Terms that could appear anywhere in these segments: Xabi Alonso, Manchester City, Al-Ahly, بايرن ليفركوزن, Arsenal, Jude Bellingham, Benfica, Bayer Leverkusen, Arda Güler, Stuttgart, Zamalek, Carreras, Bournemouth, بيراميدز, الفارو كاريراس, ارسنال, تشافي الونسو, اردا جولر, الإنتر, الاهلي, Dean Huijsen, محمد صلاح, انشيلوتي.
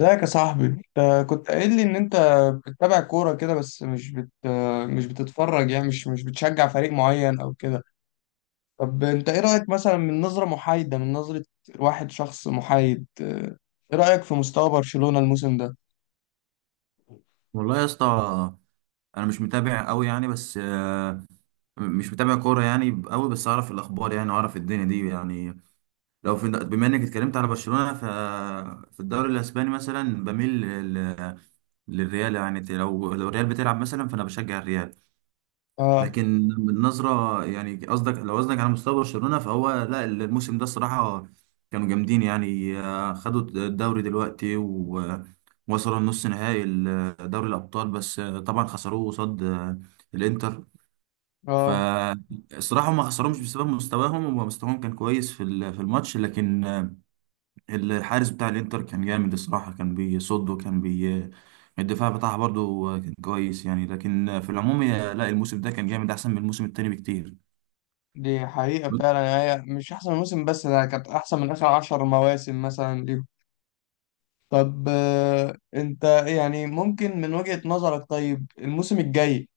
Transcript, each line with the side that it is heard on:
left: ازيك يا صاحبي؟ انت كنت قايل لي ان انت بتتابع كورة كده، بس مش بتتفرج، يعني مش بتشجع فريق معين او كده. طب انت ايه رأيك، مثلا من نظرة محايدة، من نظرة واحد شخص محايد، ايه رأيك في مستوى برشلونة الموسم ده؟
right: والله يا اسطى، انا مش متابع قوي يعني. بس مش متابع كوره يعني قوي، بس اعرف الاخبار يعني، واعرف الدنيا دي يعني. لو في، بما انك اتكلمت على برشلونه، في الدوري الاسباني مثلا بميل للريال يعني. لو الريال بتلعب مثلا فانا بشجع الريال.
left: اه،
right: لكن النظرة يعني، قصدك لو قصدك على مستوى برشلونة، فهو لا، الموسم ده الصراحة كانوا جامدين يعني. خدوا الدوري دلوقتي ووصلوا النص نهائي دوري الأبطال، بس طبعا خسروه قصاد الإنتر.
left: اه،
right: فالصراحة هم ما خسروهمش بسبب مستواهم، هو مستواهم كان كويس في في الماتش. لكن الحارس بتاع الانتر كان جامد الصراحة، كان بيصد. وكان بي الدفاع بتاعها برضو كان كويس يعني. لكن في العموم لا، الموسم ده كان جامد، احسن من الموسم التاني بكتير.
left: دي حقيقة فعلا يعني، هي مش احسن موسم، بس ده كانت احسن من اخر عشر مواسم مثلا ليهم. طب انت يعني ممكن من وجهة نظرك، طيب الموسم الجاي،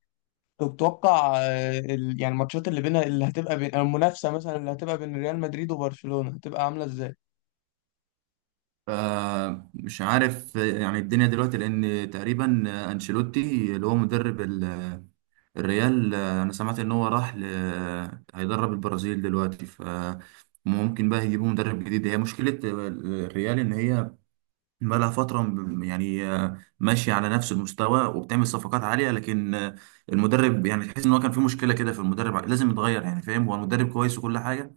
left: تتوقع يعني الماتشات اللي بينها، اللي هتبقى بين المنافسة، مثلا اللي هتبقى بين ريال مدريد وبرشلونة، هتبقى عاملة ازاي؟
right: مش عارف. يعني الدنيا دلوقتي، لان تقريبا انشيلوتي اللي هو مدرب الريال، انا سمعت ان هو راح ل... آه، هيدرب البرازيل دلوقتي. ممكن بقى يجيبوا مدرب جديد. هي مشكلة الريال ان هي بقالها فترة ماشية على نفس المستوى، وبتعمل صفقات عالية. لكن المدرب يعني تحس ان هو كان في مشكلة كده في المدرب، لازم يتغير يعني. فاهم، هو المدرب كويس وكل حاجة،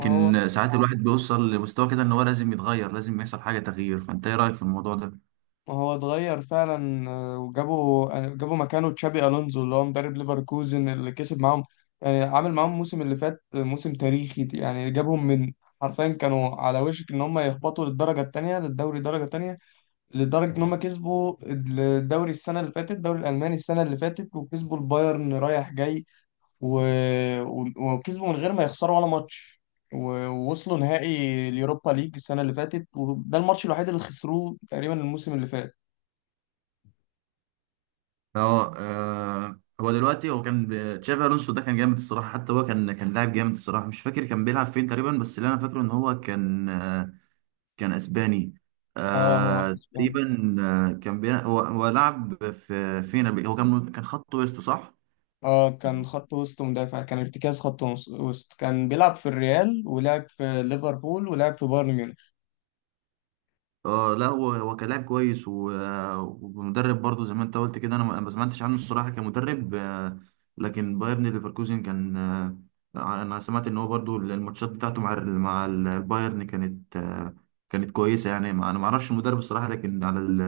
left: ما هو
right: ساعات الواحد بيوصل لمستوى كده ان هو لازم يتغير، لازم يحصل حاجة تغيير. فانت ايه رأيك في الموضوع ده؟
left: ما هو اتغير فعلا، وجابوا آه، جابوا مكانه تشابي ألونزو اللي هو مدرب ليفركوزن اللي كسب معاهم، يعني عامل معاهم الموسم اللي فات موسم تاريخي، يعني جابهم حرفيا كانوا على وشك ان هم يهبطوا للدرجة التانية، للدوري الدرجة التانية، لدرجة ان هم كسبوا الدوري السنة اللي فاتت، الدوري الألماني السنة اللي فاتت، وكسبوا البايرن رايح جاي و... وكسبوا من غير ما يخسروا ولا ماتش ووصلوا نهائي اليوروبا ليج السنة اللي فاتت، وده الماتش الوحيد اللي خسروه تقريبا الموسم اللي فات.
right: اه. هو دلوقتي هو كان تشافي الونسو ده كان جامد الصراحة. حتى هو كان لاعب جامد الصراحة. مش فاكر كان بيلعب فين تقريبا، بس اللي انا فاكره ان هو كان اسباني.
left: اه، هو
right: آه
left: اسباني.
right: تقريبا، آه كان هو لعب في فينا هو كان كان خط وسط، صح؟
left: اه، كان خط وسط مدافع، كان ارتكاز خط وسط، كان بيلعب في الريال، ولعب في ليفربول، ولعب في بايرن ميونخ.
right: اه لا، هو كان لاعب كويس، و... آه، ومدرب برضه زي ما انت قلت كده. انا ما سمعتش عنه الصراحه كمدرب. لكن بايرن ليفركوزن كان. انا سمعت ان هو برضه الماتشات بتاعته مع البايرن كانت كويسه يعني. ما... انا ما اعرفش المدرب الصراحه، لكن على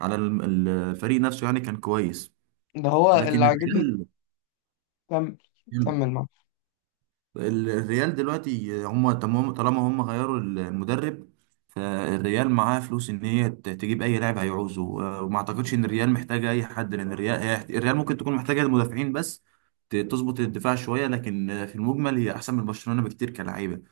right: على ال- الفريق نفسه يعني كان كويس.
left: ده هو اللي
right: لكن
left: عاجبني.
right: الريال،
left: كمل، كمل معاه.
right: الريال دلوقتي هم تمام. طالما هم غيروا المدرب، فالريال معاه فلوس ان هي تجيب اي لاعب هيعوزه. وما اعتقدش ان الريال محتاجه اي حد، لان الريال الريال ممكن تكون محتاجه المدافعين بس، تظبط الدفاع شويه. لكن في المجمل هي احسن من برشلونه بكتير كلاعيبه.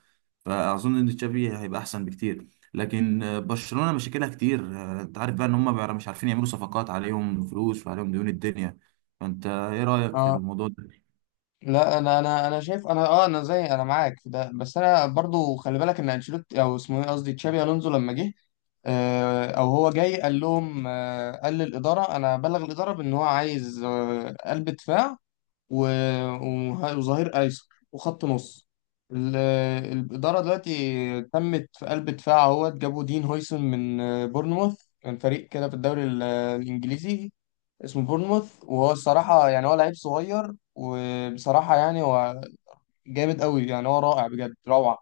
right: فاظن ان تشافي هيبقى احسن بكتير. لكن برشلونه مشاكلها كتير. انت عارف بقى ان هم بقى مش عارفين يعملوا صفقات، عليهم فلوس وعليهم ديون الدنيا. فانت ايه رايك في
left: اه،
right: الموضوع ده؟
left: لا، انا شايف، انا زي معاك في ده، بس انا برضو خلي بالك ان انشيلوتي، او اسمه ايه، قصدي تشابي الونزو، لما جه او هو جاي قال لهم، قال للاداره، انا بلغ الاداره بان هو عايز قلب دفاع و- وظهير ايسر وخط نص. الاداره دلوقتي تمت في قلب دفاع، اهوت جابوا دين هويسن من بورنموث، كان فريق كده في الدوري الانجليزي اسمه بورنموث، وهو الصراحه يعني هو لعيب صغير، وبصراحه يعني هو جامد قوي، يعني هو رائع بجد روعه.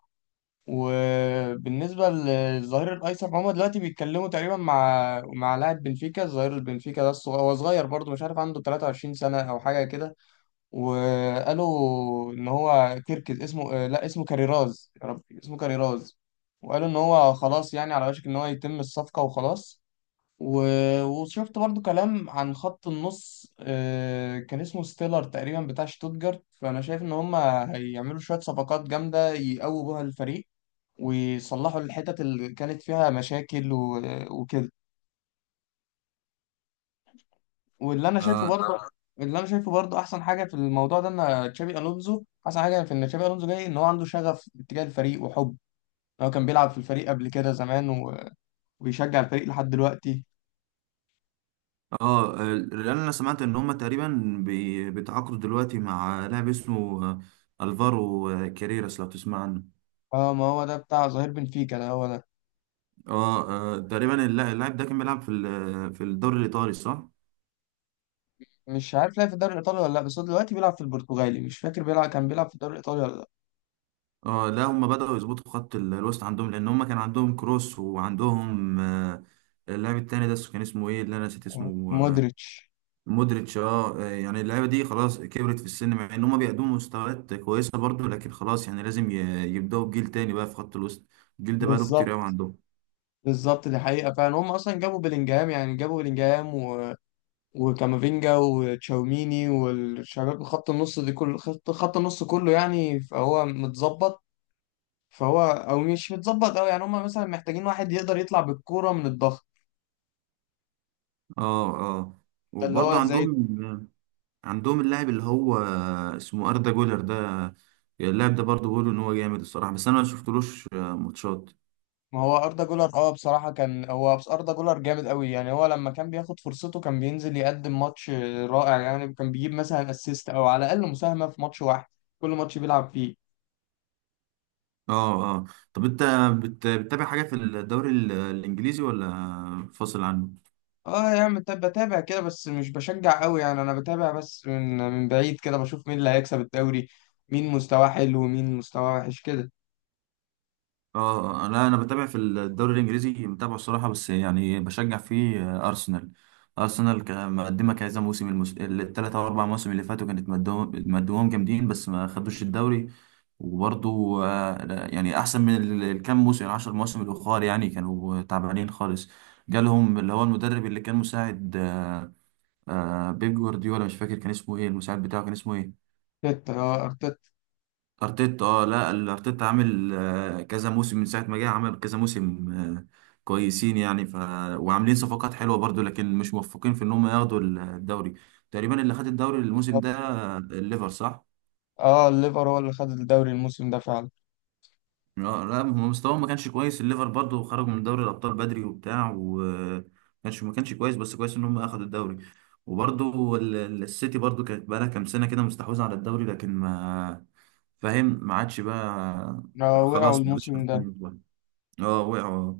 left: وبالنسبة للظهير الأيسر، هما دلوقتي بيتكلموا تقريبا مع لاعب بنفيكا، الظهير البنفيكا ده هو صغير برضه، مش عارف عنده 23 سنة أو حاجة كده، وقالوا إن هو كيركز اسمه، لا اسمه كاريراز، يا ربي اسمه كاريراز، وقالوا إن هو خلاص يعني على وشك إن هو يتم الصفقة وخلاص وشفت برضو كلام عن خط النص، كان اسمه ستيلر تقريبا بتاع شتوتجارت، فأنا شايف إن هما هيعملوا شوية صفقات جامدة يقووا بيها الفريق، ويصلحوا الحتت اللي كانت فيها مشاكل وكده. واللي انا شايفه برضه آه. اللي انا شايفه برضه احسن حاجه في الموضوع ده ان تشابي الونزو، احسن حاجه في ان تشابي الونزو جاي ان هو عنده شغف اتجاه الفريق وحب، هو كان بيلعب في الفريق قبل كده زمان ويشجع الفريق لحد دلوقتي.
right: اه، لان انا سمعت ان هما تقريبا بيتعاقدوا دلوقتي مع لاعب اسمه الفارو كاريراس، لو تسمع عنه.
left: اه، ما هو ده بتاع ظهير بنفيكا، ده هو ده.
right: اه. تقريبا اللاعب ده كان بيلعب في في الدوري الايطالي، صح؟
left: مش عارف لعب في الدوري الايطالي ولا لا، بس هو دلوقتي بيلعب في البرتغالي، مش فاكر بيلعب كان بيلعب في الدوري الايطالي ولا لا.
right: اه لا، هما بدأوا يظبطوا خط الوسط عندهم، لان هما كان عندهم كروس وعندهم اللاعب التاني ده كان اسمه ايه اللي انا نسيت اسمه؟
left: مودريتش.
right: مودريتش. اه. يعني اللعيبه دي خلاص كبرت في السن، مع ان هما بيقدموا مستويات كويسه برضو، لكن خلاص يعني لازم يبدأوا بجيل تاني بقى في خط الوسط. الجيل ده بقاله كتير قوي
left: بالظبط،
right: عندهم.
left: بالظبط، دي حقيقه فعلا، هم اصلا جابوا بلينجهام، يعني جابوا بلينجهام وكامافينجا وتشاوميني والشباب، خط النص دي كل خط النص كله يعني فهو متظبط، فهو او مش متظبط قوي يعني، هم مثلا محتاجين واحد يقدر يطلع بالكوره من الضغط.
right: اه، اه،
left: ده اللي
right: وبرضه
left: هو زي.
right: عندهم اللاعب اللي هو اسمه اردا جولر ده. اللاعب ده برضه بيقولوا ان هو جامد الصراحه، بس انا ما شفتلوش ماتشات.
left: ما هو اردا جولر، اه بصراحه كان هو، بس اردا جولر جامد قوي، يعني هو لما كان بياخد فرصته كان بينزل يقدم ماتش رائع، يعني كان بيجيب مثلا اسيست او على الاقل مساهمه في ماتش واحد كل ماتش بيلعب فيه.
right: اه، اه. طب انت بتتابع حاجه في الدوري الانجليزي ولا فاصل عنه؟
left: اه يا عم، بتابع بتابع كده بس مش بشجع قوي، يعني انا بتابع بس من بعيد كده، بشوف مين اللي هيكسب الدوري، مين مستواه حلو ومين مستواه وحش كده.
right: اه لا، انا بتابع في الدوري الانجليزي متابعه الصراحه، بس يعني بشجع فيه آه، ارسنال ارسنال مقدمه كذا موسم، الـ3 أو 4 مواسم اللي فاتوا كانت مدوهم مدوهم جامدين، بس ما خدوش الدوري. وبرضو لا، يعني احسن من الكام موسم، الـ10 مواسم الاخر يعني كانوا تعبانين خالص. جالهم اللي هو المدرب اللي كان مساعد بيب جوارديولا. مش فاكر كان اسمه ايه المساعد بتاعه، كان اسمه ايه؟
left: ارتيتا، اه ارتيتا.
right: ارتيتا. اه، لا الارتيتا عامل كذا موسم، من ساعه ما جه عمل كذا موسم كويسين يعني. وعاملين صفقات حلوه برضو، لكن مش موفقين في ان هم ياخدوا الدوري. تقريبا اللي خد الدوري الموسم
left: بالظبط.
right: ده الليفر، صح؟
left: اه، الليفر هو اللي خد الدوري الموسم ده فعلا.
right: اه، لا هم مستواهم ما كانش كويس. الليفر برضو خرجوا من دوري الابطال بدري وبتاع، وما كانش ما كانش كويس. بس كويس ان هم اخدوا الدوري. وبرضو السيتي برضو كانت بقالها كام سنه كده مستحوذه على الدوري، لكن ما فاهم ما عادش بقى.
left: وقعوا
right: خلاص ما عادش
left: الموسم ده.
right: عارفين. اه، وقعوا.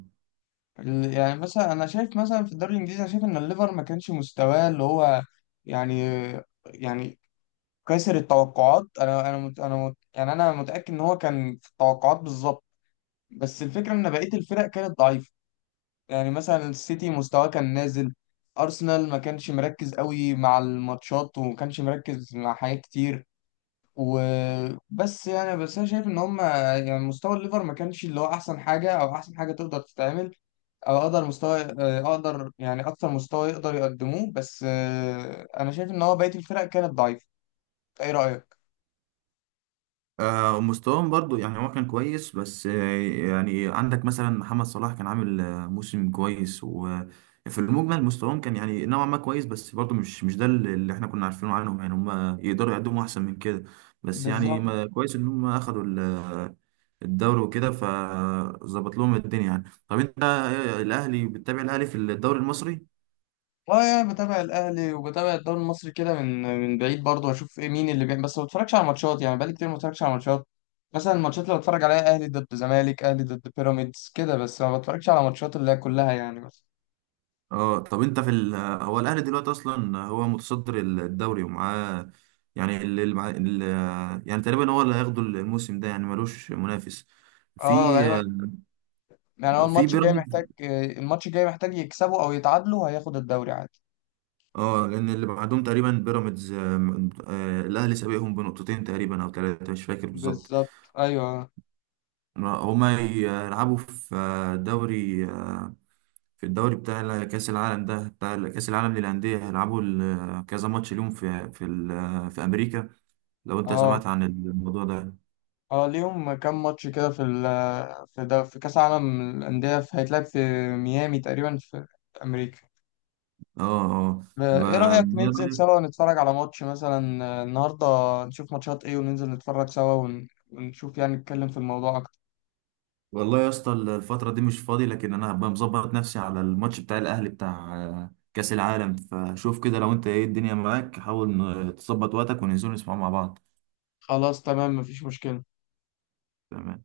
left: يعني مثلا انا شايف، مثلا في الدوري الانجليزي، انا شايف ان الليفر ما كانش مستواه اللي هو يعني يعني كسر التوقعات، انا انا مت انا مت يعني انا متاكد ان هو كان في التوقعات بالظبط، بس الفكره ان بقيه الفرق كانت ضعيفه، يعني مثلا السيتي مستواه كان نازل، ارسنال ما كانش مركز قوي مع الماتشات، وما كانش مركز مع حاجات كتير، وبس يعني بس انا شايف ان هم يعني مستوى الليفر ما كانش اللي هو احسن حاجه، او احسن حاجه تقدر تتعمل، او اقدر مستوى آه، اقدر يعني اكتر مستوى يقدر يقدموه، بس انا شايف ان هو بقيه الفرق كانت ضعيفه، ايه رايك؟
right: مستواهم برضو يعني هو كان كويس، بس يعني عندك مثلا محمد صلاح كان عامل موسم كويس. وفي المجمل مستواهم كان يعني نوعا ما كويس، بس برضو مش ده اللي احنا كنا عارفينه عنهم يعني، هم يقدروا يقدموا احسن من كده. بس يعني
left: بالظبط.
right: ما كويس ان هم اخدوا الدوري وكده، فظبط لهم الدنيا يعني. طب انت، الاهلي، بتتابع الاهلي في الدوري المصري؟
left: اه، يعني بتابع الاهلي، وبتابع الدوري المصري كده من بعيد برضه، واشوف ايه مين اللي بيعمل، بس ما بتفرجش على ماتشات، يعني بقالي كتير ما بتفرجش على ماتشات، مثلا الماتشات اللي بتفرج عليها اهلي ضد زمالك، اهلي ضد بيراميدز كده، بس ما بتفرجش على ماتشات اللي هي كلها يعني بس.
right: اه. طب انت في هو الاهلي دلوقتي اصلا هو متصدر الدوري، ومعاه يعني اللي معاه يعني تقريبا هو اللي هياخده الموسم ده، يعني ملوش منافس في
left: اه غالبا، يعني هو
right: في بيراميدز.
left: الماتش الجاي محتاج يكسبوا او يتعادلوا، هياخد الدوري عادي.
right: اه، لان اللي بعدهم تقريبا بيراميدز. الاهلي سابقهم بنقطتين تقريبا او ثلاثه، مش فاكر بالظبط.
left: بالظبط، ايوه.
right: هما يلعبوا في آه، دوري آه، في الدوري بتاع كاس العالم ده، بتاع كاس العالم للانديه. هيلعبوا كذا ماتش اليوم في امريكا، لو انت
left: اه،
right: سمعت عن الموضوع ده.
left: اه، ليهم كام ماتش كده في ده في كاس عالم الانديه، هيتلعب في ميامي تقريبا في امريكا.
right: اه. اه. ب-
left: ايه رأيك ننزل سوا نتفرج على ماتش مثلا النهارده، نشوف ماتشات ايه، وننزل نتفرج سوا ونشوف يعني، نتكلم في الموضوع اكتر.
right: والله يا اسطى الفترة دي مش فاضي، لكن انا هبقى مظبط نفسي على الماتش بتاع الاهلي، بتاع كأس العالم. فشوف كده، لو انت ايه الدنيا معاك، حاول تظبط وقتك وننزل نسمع مع بعض.
left: خلاص تمام، مفيش مشكلة.
right: تمام.